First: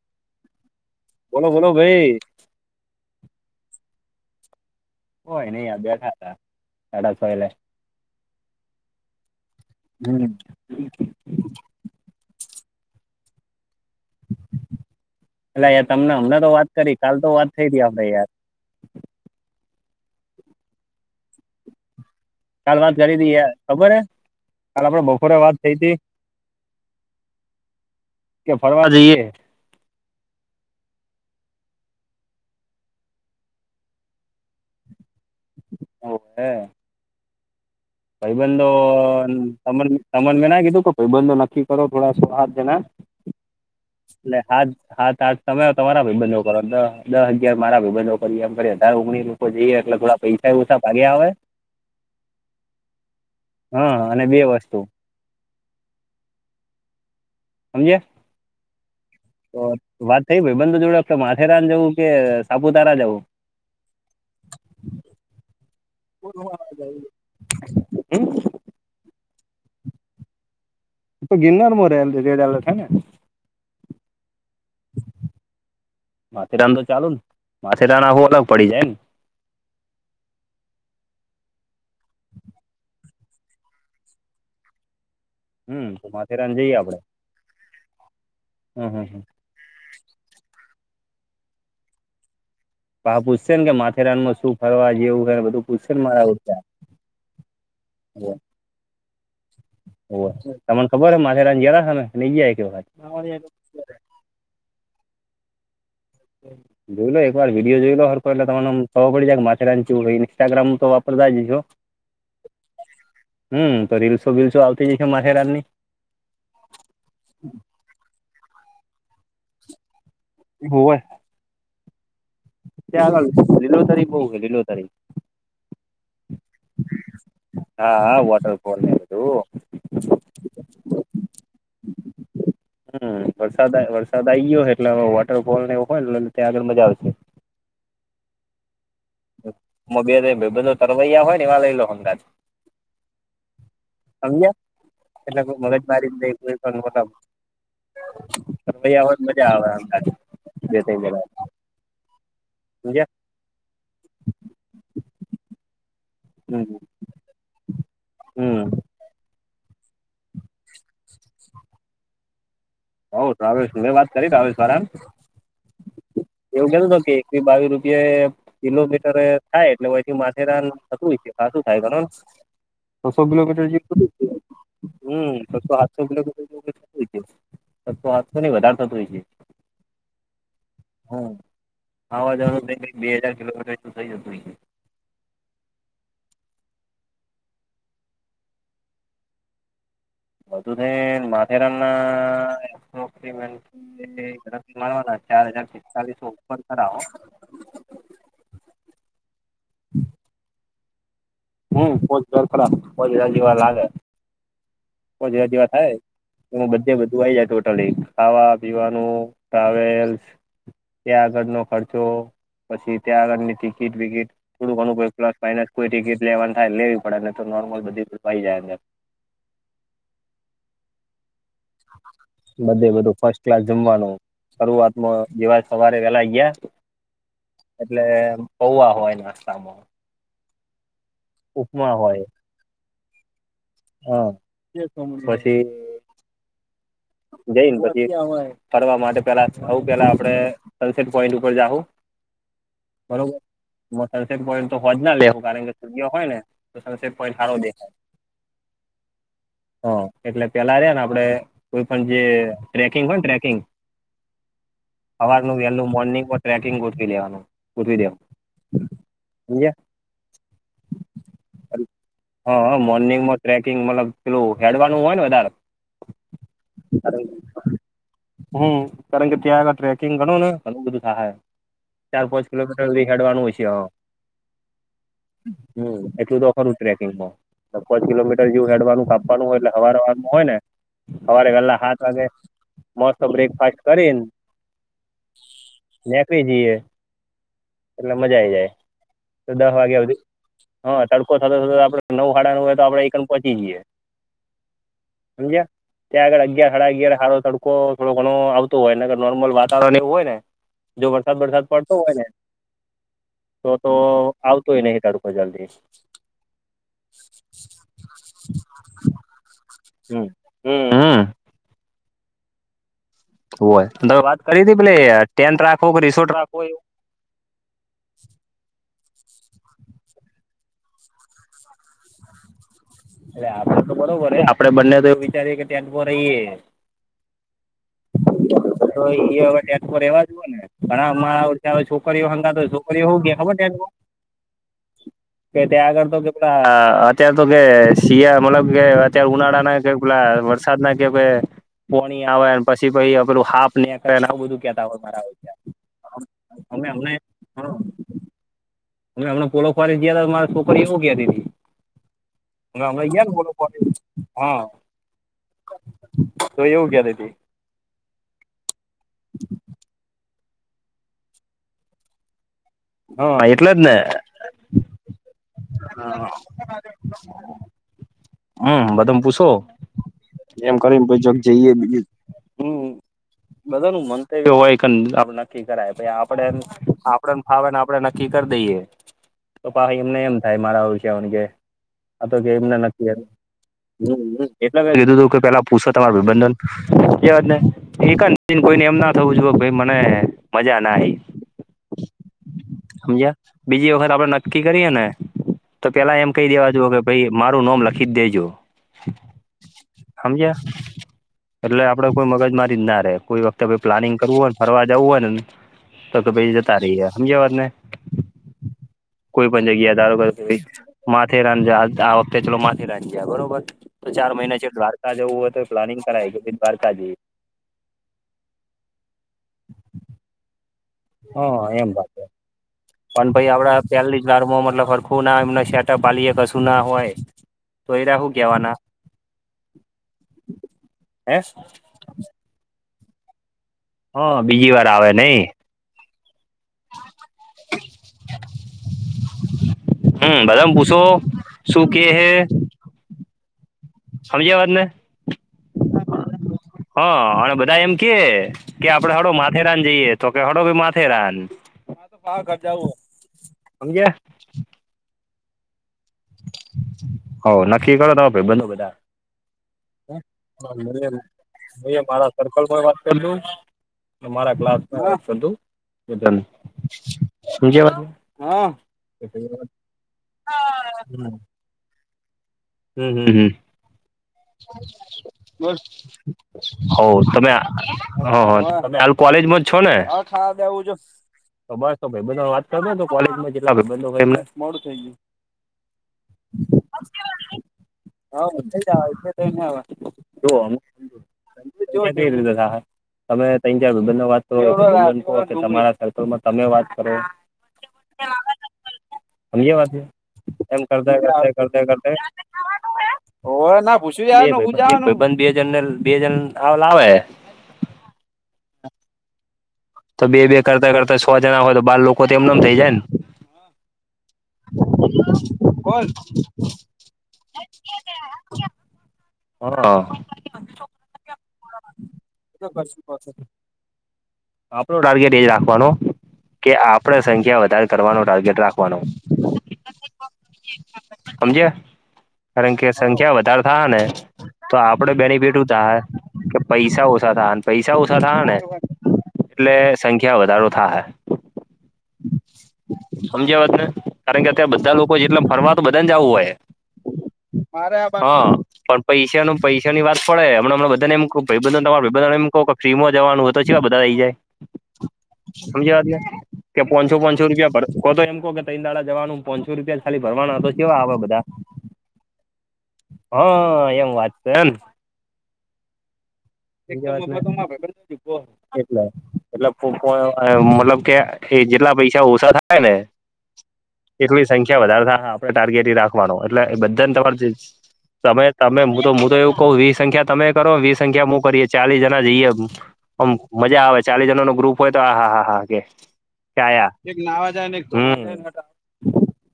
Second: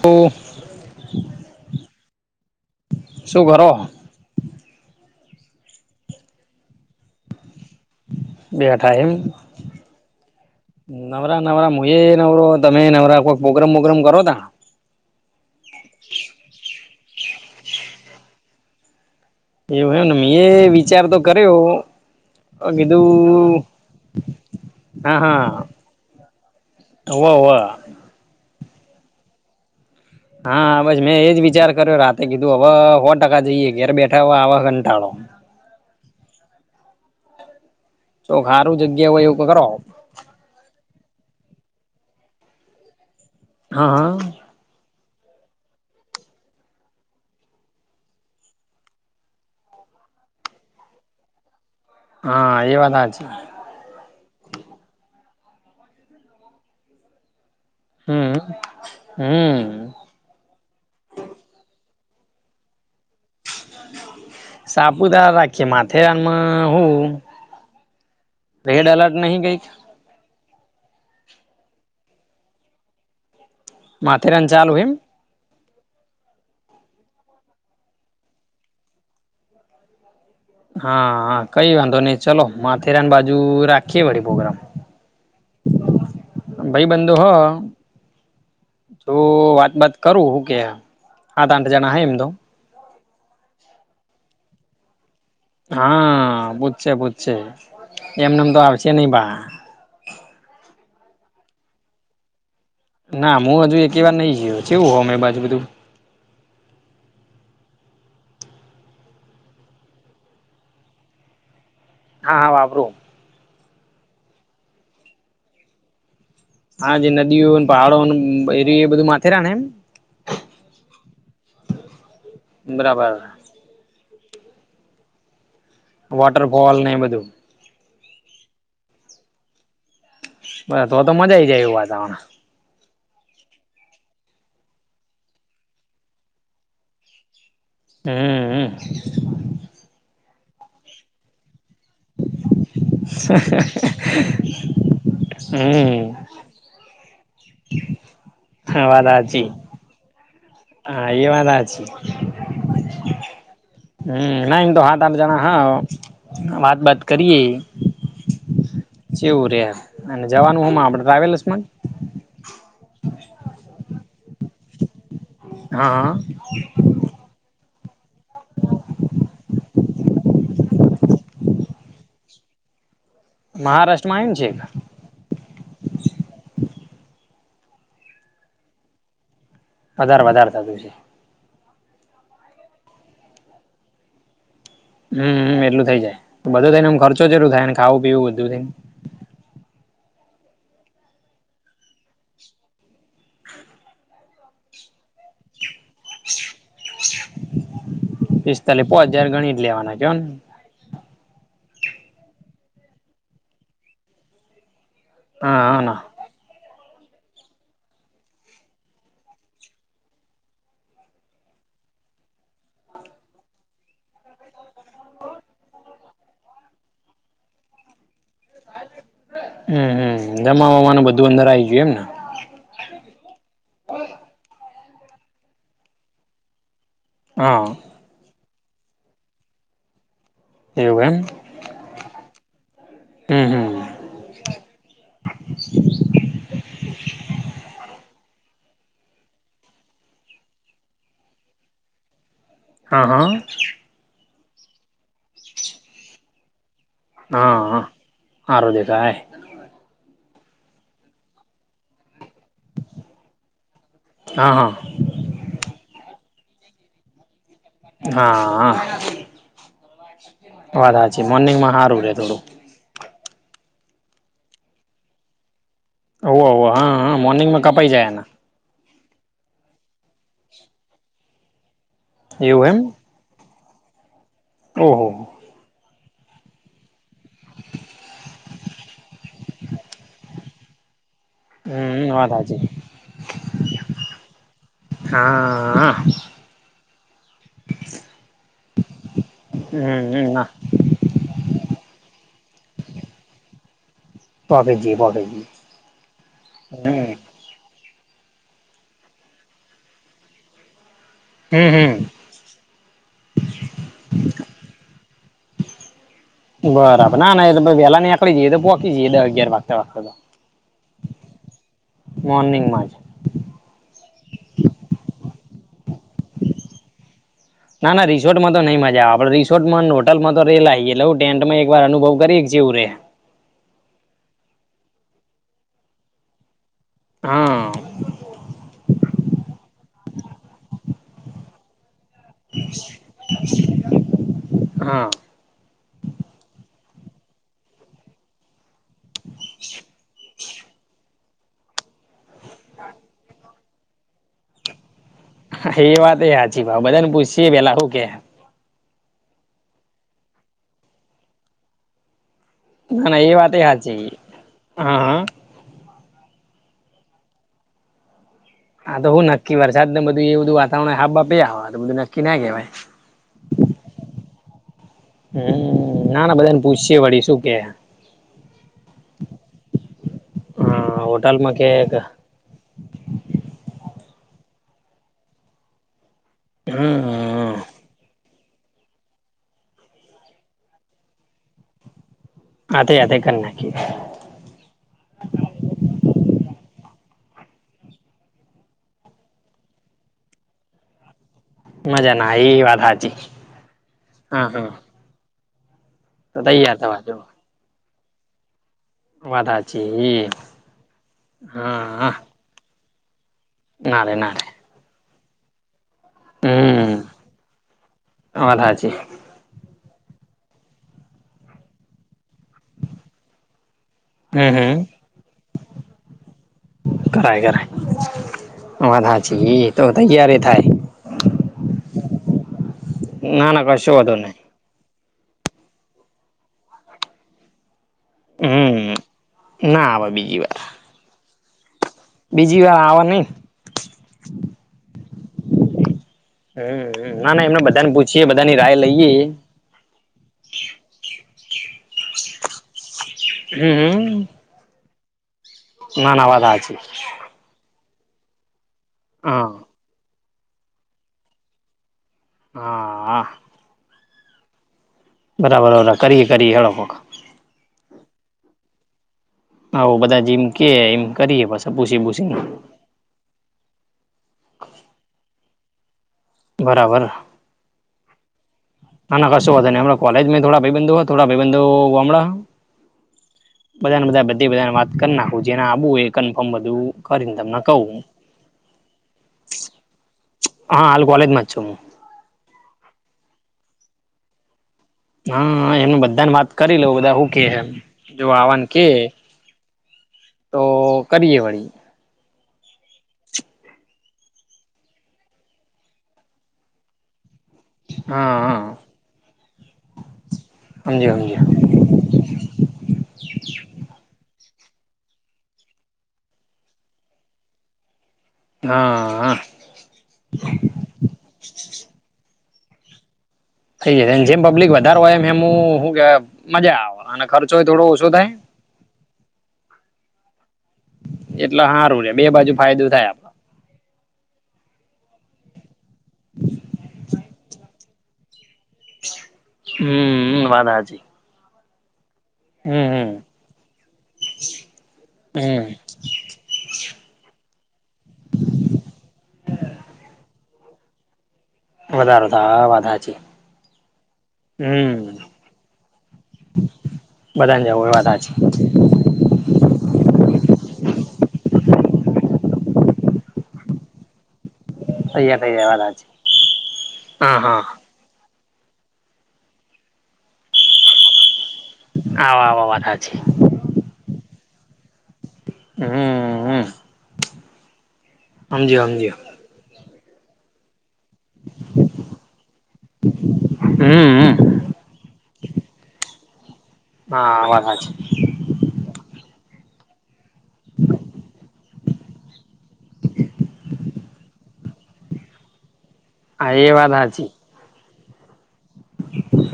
ટ [unintelligible] બોલો બોલો ભાઈ શું કરો કઈ નહીં આ બેઠા હતા સાડા છો એ લ બેઠા એમ હમ નવરા નવરા હું એ નવરો તમે નવરા કોઈ પોગ્રામ પોગ્રામ કરો તા એટલે તમને અમને તો વાત કરી કાલ તો વાત થઈ હતી આપે યાર એવું એમને એ વિચાર તો કર્યો કાલ વાત કરી હતી યાર કીધું ખબર હે કાલ આપણે હા બપોરે હા. વાત થઈ હતી હોવ હોવ કે ફરવા જઈએ હા બસ મેં એજ વિચાર કર્યો રાતે કીધું હવે સો ટકા જઈએ ઘેર બેઠા આવા કંટાળો હ હ તો ભાઈ બાંધો હારું જગ્યા હોય તો એવું કરો તમલ [unintelligible] તમને મેં ના કીધું કે ભાઈબંધો નક્કી કરો થોડો હાથ ના હા હા લે હાથ હા તાર તમે તમારા ભાઈબંધો કરો દસ હગિાર મારા ભબંધો કરી એમ અઢાર ઓગણીસું જઈએ એટલે પૈસા થોડાક ઓછા ભાગે આવે હા એ વાત હાચી હા અને બે વસ્તુ હ સમજ્યા હમ. તો હમ વાત થઈ ભાઈ બંધ જોડે માથેરાન જવું કે સાપુતારા જવું. સાપુતારા રાખીએ માથેરાનમાં હું. હમ. રેડ અલર્ટ નહી કઈક તો ગિરનાર માં રેડ એલર્ટ માથેરા ચાલુ એમ માથેરાન તો ચાલુ ને માથેરાન આવું અલગ પડી જાય ને હા હા કઈ વાંધો નહી ચલો માથેરાન બાજુ રાખીએ વળ પ્રગ્રામ હમ તો માથેરાન જઈએ ભાઈ આપડે બંધો હો હમ હમ જો હમ વાત બાત કરું હું કે સાત આઠ જણા હ એમ તો. પૂછશે કે માથેરાનમાં શું ફરવા જેવું છેધ. હા પૂછશે પૂછશે એમનેમ તો આવે છે નહી ભ. ઓ તમને ખબર હ માથેરાન ગયા તા તમે કે નહીં ગયા. ના હું હજુ એક વાર નઈ જયો કેવું હો અમે બાજુ બધું. હા. જોઈ લો એકવાર વિડીયો જોઈ લો હરખ એ તમવા પડી જાય કે માથેરાન ઇન્સ્ટાગ્રામ તો વાપરતા જશો. [inaudible] હા હા વાપરું. હમ તો રીલસો બીલસો આવતી જાય છે માથેરાત ની. હા જે નદીઓ પહાડો એર એ બધું માથેરા એમ. એ હોું હોય [unintelligible] બરાબર ત્યાં આગળ લીલો તારી બહુ છે લીલો તારી વાટર ફવાલ એમું. હા વાોટર ફોનું. બ તો તો મજા આઈ જાય એવું વાતાવણ. હમ વરસાદ વરસાદ આ ગયો હો એટલે હવે વોટરફોલ નેવ હોય ત્યાં આગળ મજાશે. હમ. હ બે બધો તરવૈયા હોય ને વા લઈ લો. સમજ એટ મગજ હમ મારી. હમ વાત ભૈયા હો હાચી મજા આવે અમદાજ. હા એ વાંધ છે. સમજ્યા હમ ના તો હાથ આપ જના હા વાત હમ બત. કરીએ હમ જેવું રહે અને જવાનું હમ આપણે ટ્રાવેલ્સ માં. હઉ ર્રાવેશ હુંવે વાત કરી ર્રાવેશ મારામ હા એવું કેધું તો કે. બાવીસ રૂપિયા. કિલોમીટર થાય એટલેથી માથેરાન થતું હોય છે ક શું થાય ઘ. છસો કિલોમીટર જે મહારાષ્ટ્રમાં આયુ ને છેક હમસો આઠસો કિલોમીટર. સસૈ સાતસૈ તો નની વધાર થતોું હોય છે. વધારે વધારે થતું છે. હમ આવા જવાનું ક બે હાજાર કિલોમીટરું થઈ જતું. હમમ એટલું થઇ જાય બધું થઈનેમ ખર્ચો જે એવું થાય ને ખાવું પીવું બધું થઈને. બધધ માથે રનાોક. મળવાના ચાર હજાર પિસ્તાલીસ ઓપન કરાવો. પિસ્તાલીસ પો હજાર ગણી જ લેવાના છે ને. હમ કોજ ઘર ખરા કોજ રજીવા લાગે કોજ હા રજીવા હા થાય. ના બધે બધું આવીય જાય ટોટલી ખાવા પીવાનું ટ્રાવેલ્સ. ત્યાં આગળ નો ખર્ચો. પછી ત્યાં આગળની ટિકિટ વિકિટ થોડું ઘું કો પ્લસ ફનસ કોઈ ટિકિટ. લેવન થાય લેવી પડે ને તો નોર્મલ બધીઈ જાય અંદર. હમમ જમાવામાનું બધું અંદર આવી ગયું એમ ને. બધે બધું ફર્સ્ટ ક્લાસ જમવાનું. શરૂઆતમાં જેવા સવારે વેલા ગયા. હા. એટલે પૌવા હોય નાસ્તામાં. એમ. ઉપમા હોય. હમ હમ. હા પછી. જઈને પછી ફરવા માટે પેલા આવ પેલા આપડે સનસેટ પોઈન્ટ ઉપર જાહુ. હા હા બરોબર સરરસેક પોઈન્ટ તો હોજ ના લેવું કારણ કે સૂર્ય હોય ને. તો સનસેટ પોઈન્ટ સારો હા આરોધ્ય કાય. હા એટલે પેલા ર ને આપડે કોઈ પણ જે ટ્રેકિંગ હોય ને ટ્રેકિંગ. હા હા. સવારનું વહેલું મોર્નિંગ ટ્રેકિંગ ગોઠવી લેવાનું. ગોઠવી દેવાનું હા. સમજ્યા વાધા છે મોર્નિંગમાં હારું રે તોડું. મોર્નિંગ ટ્રેકિંગ મતલબ પેલું હેડવાનું હોય ને વધારે. ઓવવ હા હા મોર્નિંગ કપ હ જાય ને. હમ કારણ કે ત્યાં આગળ ટ્રેકિંગ ગણો ને ઘું બધું સહાય ચાર પાંચ એવું કિલોમીટર. ખેડવાનું હોય છે. ઓહ. હમ એટલું તો ખરું ટ્રેકિંગમાં. ચ કિલોમીટર જેવ હેડવાનું કાવાનુંય એટલે હવા હવાનું હોય ને. સવારે ગેલા સાાત હમ વાગે વાત હાચી મોસ્ બ્રેકફાસ્ટ કરીને. હા. જી એટલે મજા આઈ જાય તો દસ વાગ્યા બધી. હમ ના હા તડકો સાથે થ આપડે નવ ખાડાનું હોય તો આપડે એક પણ પહોંચી જયએ. ભબીજીી ભબેજી. ગ અગયા ખડા ગયા. સારો તડકો થોડો ઘણો આવતો હોય ને નોર્મલ વાતાવરણ એવું હોય ને જો. વરસાદ વરસાદ હમ હમ પડતો હોય ને તો તો આવતો હોય નહી તડકો જલ્દી. બરાબર ના ના વેલા નીકળી જઈએ તો પોહકીી જઈએ અગિયાર વાગતા વાગતા તો. હમ હમ મર્નિંગમાંછ. હોયમે વાત કરી હતી પેલે ટેન્ટ રાખવો કે રિસોર્ટ રાખો એવ. ના ના રિસોર્ટ માં તો નઈ મજા આવે આપણે રિસોર્ટમાં હોટલમાં તો રેલાએટલે હ ટેન્ટ માં એક વાર અનુભવ કરીએ જેવું રે. અ આપડે તો બરોબર હ આપડે બંને તો વિચારીએ કે ટેન્ટ રહીએ. હા એ હ ટફર રેવા જ હોુઓ ને ઘણા. છોકરીઓ હંગાતો છોકરીઓ હો ગયા ખબર છે. હા કે ત્યાં આગળ તો કે પેલા અત્યારે તો કે શિયા મતલબ. કે અત્યારે ઉનાળા ના કે પેલા વરસાદ ના કે ભ. પોણી આવે પછી પછ પેલું હાપ નેક આવું બધું. કેતા હોય મારા એ વાત હચી ઓળખ્યા ભાવ અમે બધાને અમને પૂછી પેલા શું કે. હ હમણા પોલોખવારી જયા હતા મારે છોકરી એવું ગયા તી. ના ના ને એ બોલો વાત એ હાચી હા. તો એવું ક્યા દતી. આા તો હું નક્કી વરસાદ ને બધું એવ બધું વાતાવરણ હાબા પ બધું નક્કી ના કહેવાય. હા એટલે જ ને. હમ નાના બધા ને પૂછી વળી શું કે. હમ બધામ પૂછો. એમ હા કરીને જોગ હોટલમાં કે જઈએ બીજ હમ બધા ન મંતવ્ય હોય કે આપડે નક્કી કરાય પ આપડ આપને હમ ફાવે ને આપડે નક્કી કરી દઈએ તો પી એમને એમ થાય મારાષ કે આ તો કે એમને હાથે નક્કી. હાથે કરી નાખી એટલે ક કીધું તું કે પેલા પૂછો તમારા વિબંધન ક વાત ને એક જ કોઈને એમ ના થવું જોઈએ મને મજા ના. મજા ના એ વાત હાચી સમજ્યા બીજી વખત આપડે હા નક્કી હા કરીએ ને. તો પેલા એમ તો કહી દેવા તૈયાર જો કે થવા ભાઈ મારું નોમ લખી જ દેજો. વાત હાચી એ સમજ્યા એટલે હા આપડે હા કોઈ મગજ મારી જ ના રે કોઈ વત તો ના પ્લાનિંગ રે ના કરવું રે હોયને ફરવા જવું હોય ને તો ક ભે જતા હમ રહી હ સમજવાદ ને વાત હાચી કોઈ પણ જગ્યા ધારો કર માથે રા આ વખતે ચલો માથે રાની જાય બરોબર તો ચાર હમ મહિના છે હમ દ્વારકા જવું હોય તો પ્લાનિંગ કરાય કે દ્વારકા જઈએ ટાઈગર વાધા છેી એ તોધ ગય્યારે થાય. હ એમ વાત પણ ભ ના ના આપણા કશો વાંધો પહેલી જ નહી વારમાં મતલબ સરખું ના એમ શેટપ વાલીએ કશું ના હોય તોઈ રાખું કેહેવાના હમ ના આવે બીજી વાર હે બીજી વાર આવવા નઈ હ બીજી વાર આવે નઈ હમ ના ના એમને બધા ને પૂછીયએ બધાની રાય લઈએ હમ બધાને પૂછો શું કે હે હમ વાને ના ના વાત હાચી હ બધા એમ કે કે આપડે હળો હા માથેરાન જઈએ તો કે હળો ભી માથેરાન ખર્જા આવું હા અમગ. બરાબરરા કરીએ કરી હળો. હ નક્કી કરો તો ભાઈ બ બધા. આવું બધા જેમ કે એમ કરીએ પછી પૂછી મારા પૂછીને સર્કલમાં વા. રા ક્લાસુંધન. બરાબર શજવા હા. ના ના કશું વધ ન મં કોલેજ થોડા ભાઈ બંધ થોડા ભાઈ બંધ હ. હમ હમ હમ. વાત કરી નાખું જેને હ આવું એ કન્ફર્મ બધું કરીને તમે તમને કહું હ હ તમે. કોલેજ જ છો ને હા બસ. હાલ કોલેજમાં જ છું તો હું ભાઈ બ વાત કર તો કોલેજમાં જેટલા ભ બંધ થું. હા એમને બધા ને વાત કરી લઉ બધા હું કેમ. જો હા આવવાન થઈ કે જવા એટલે તો એને હવે તો કરીએે વળી. સા. તમે ત જ વિભ વાત કે તમારા સર્કલમાં તમે વાત કરો. એ હા હા વાત છે એમ કર હમજ્યો હમજ્યો કર કર કર. ઓ ના પૂછ્યું બે હજાર બે હજાર લ આવેે. હા. તો બે બે કરતા કરતા સો જણા હોય તો બાર લોકો તો એમનેમ થઇ જાય ને. થઈ જ જેમ પબ્લિક વધારે હોય એમ એમ શું બોલ મજા આવે અને ખર્ચો થોડો ઓછો થાય. હા. એટલે સારું રે બે બાજુ ઘર ફાયદો થાય પહછ. આપડો આપણો ટાર્ગેટ એજ રાખવાનો કે આપડ. સંખ્યા વધાર કરવાનો ટાર્ગેટ રાખવાનો. હમ વાધાજી. સમજ. કારણ કે હમ સંખ્યા વધારે થા ને તો આપડે બેનિફિટ હમ થા હ. કે પૈસા ઓછા થા પૈસા ઓછા થા ને એટલે સંખ્યા વધારો થા હ. વધારે થાહ એ વાત સાચી સમજ્યા વાત ને કારણ કે અત બધા લોકો જેટલા ફરવા તો બધાને જવું હોય બધાને જવું હોય વાત હા હાચી પણ. પૈસાનું પૈસાની વાત પડે હમણા હણાં બધનેમ તમા એમ કહ કે ફ્રીમાં જવાનું હો તો સવાય બધા રઈ જાય. તૈયાર થઈ જાય વાત હાચી સમજવાતી કે પોંસો હા પોંસો હા રૂપિયા પડ કો તો એમ કહ ત દાડા. જવાનું પોંચસો રૂપિયા ખાલી ભરવાના તો કેવા આવે બધા. આ આ વાતા છે. હ એમ વાત છે એમ. હમ હમ. એટલે હમજ્યો હમજ્યો એટલે મતલબ. કે એ જેટલા પૈસા ઓછા થાય ને. હમ હમ એટલી સંખ્યા વધારે થાય આપણે ટાર્ગેટ રાખવાનો એટલે બધાને તમાર. હા વાત હાચી તમે તમે તો હું તો એવું કહુ વી સંખ્યા તમે કરો વી સંખ્યા મુ. ચાલીસ જણા જઈએ આમ મજા આવે ચાલીસ જણા નો ગ્રુપ હોય તો હા હા હા હા કે. હા એ કયા વાત એક હાચી નાવા જાય.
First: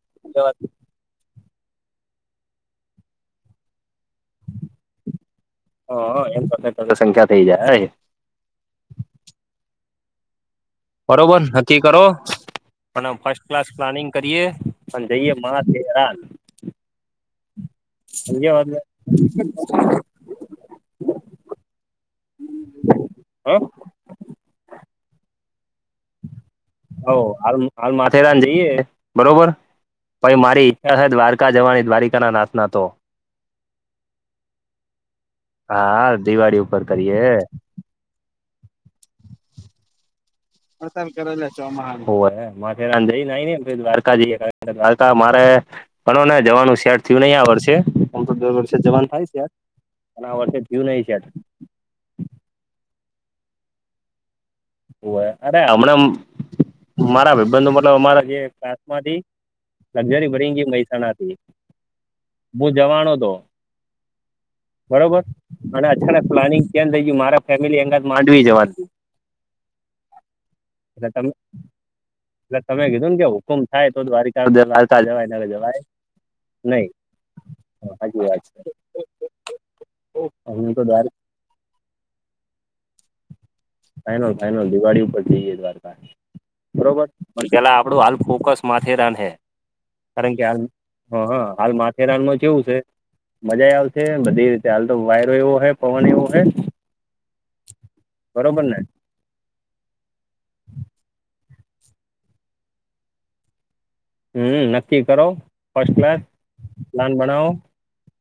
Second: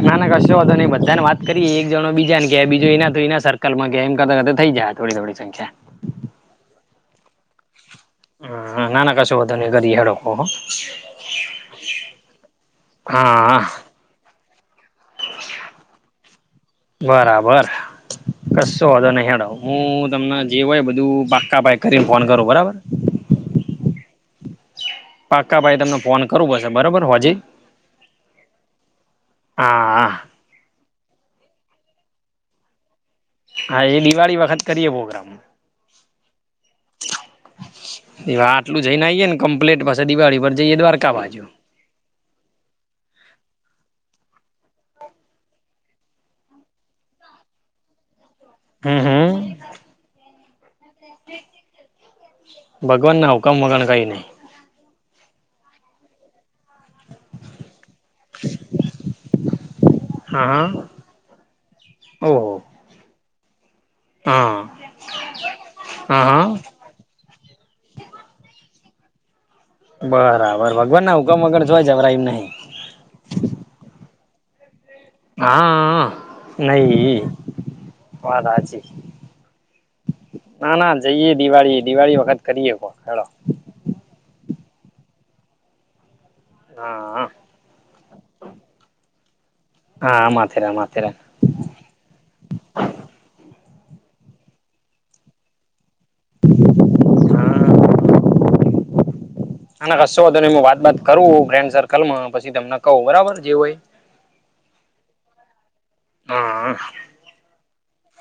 ના ના જાય કશું વધું નઈ બધા ને વાત. કરી એક જણો બીજાને કેયા બીજો એના એના સર્કલમાં કે એમ કરતાં કરતા થઈ જાય થોડી થોડી સંખ્યા. હ એમ કરતાં ને કરત સંખ્યા થઈ જાય. હમ ના ના કશું હોધ નને ગરી હેડો. હ હ. બરોબર નક્કી કરો અને ફસ્ટ હા ક્લાસ પ્લાનિંગ કરીએ. મા [unintelligible] કેરાલ. બરાબર. વાત કસો ને વોધો નહી હેડાવ હું તમને જે હોય બધું પાક્કા ભાઈ કરીને ફોન કરું બરાબર હ. પાકા ભાઈ તમને ફોન કરું બસ હ હાલ હાલ માથેરાન જઈએ બરોબર હા પહી મારી. દ્વારકા જવાની દ્વારીકા ના નાથના તો હા એ દિવાળી વખત કરીએ પ્રોગ્રામ હા દિવાળી ઉપર કરીએ. દ આટલું જઈને આઈએેને કમ્પ્લેટ પાછી દિવાળી પર જઈએ પણ તાર દ્વારકા કર લ બાજુ ચોમાહા ઓ અંદરે [unintelligible] જઇ ના અ ન પહી દ્વારકા જઈએ [unintelligible] દ્વારકા મારે બનો જવાનું શેટ થયું નહી આવ વર્ષે. કોમ્પ્યુટર વર્ષે હમ જવાન હમ થાય છે યાર અને આ વર્ષે થ્યુ નહી શેટ ભગવાન ના હોકમ વગર કઈ નહી. ય અરે હમણાં મારા અ ભય બંધ મતલબ અમારા કમાંથી લગઝરી હા હા ભરીંગી મહેસાણા થી. ઓહો હું જવાનો હતો હા બરાબર અને હા અચાનક પ્લાનિંગ હા કેમ થઈ ગય મારા ફેમિલી અંગત માંડવી જવા દ બરાબર ભગવાન એટલે ના તમે હુકમ વગર જોય જબરાઈમ નહી.. એટલે તમે કીધું ને કે હુકુમ થાય તો દ્વારિક વાતા જવાય જવાય નહી. વા વાત છે સાચી, હમ ના તો ના દ્વારકા જઈએ દિવાળી દિવાળી વખત કરીએ વા કોક હેડો. ફાઈનલ ફાઈનલ દિવાળી ઉપર જઈએે દ્વારકા હા બરોબર હા પણ પેલા આપડું હાલ ફોકસ માથેરાન હા કારણ કે માથેરાન હ માથેરાન હ હ હાલ મા ખેરાલુ જેવું છે મજા આવશે બધી રીતે હાલ તો વાયરો એવો હૈ પવન એવો હૈ હા બરોબર ને નાના કસ્સો વાંધો નઈ હું વાત બાત કરું ફ્રેન્ડ સર્કલ માં પછી તમને કૌ બરાબર જે હોય એ. હમ નક્કી કરો ફસ્ટ ક્લાસ હા પ્લાન બનાવો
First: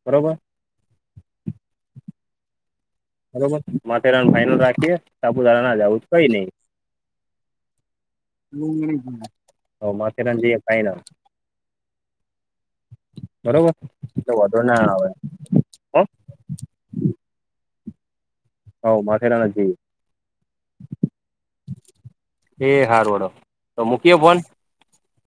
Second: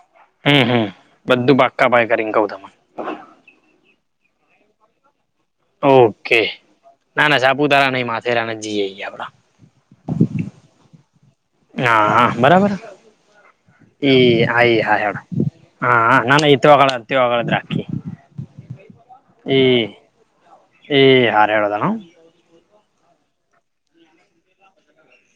બરોબર હમ હમ બધું બાકા ભાઈ કરીને કઉ તમે બરોબર માથે રા ફાઈનલ રાખીએ સાપુતારા ના જાવું તો કઈ ઓકે નઈ. ના ના સાપુતારા નહી માથેરાને જ જીઆઇ આપડા હવ માથેરાન જઈએ ફાઈનલ હા હા બરાબર બરોબર એ એટલે હ વાંધો ના હા આવે હડ હો હા ના નઈ ગળ અ હતીવાગળદ રાકી હવ માથેરાન જ એ એ હાર રેવાદ ન એ હાર વડો તો મૂકીયો ફોન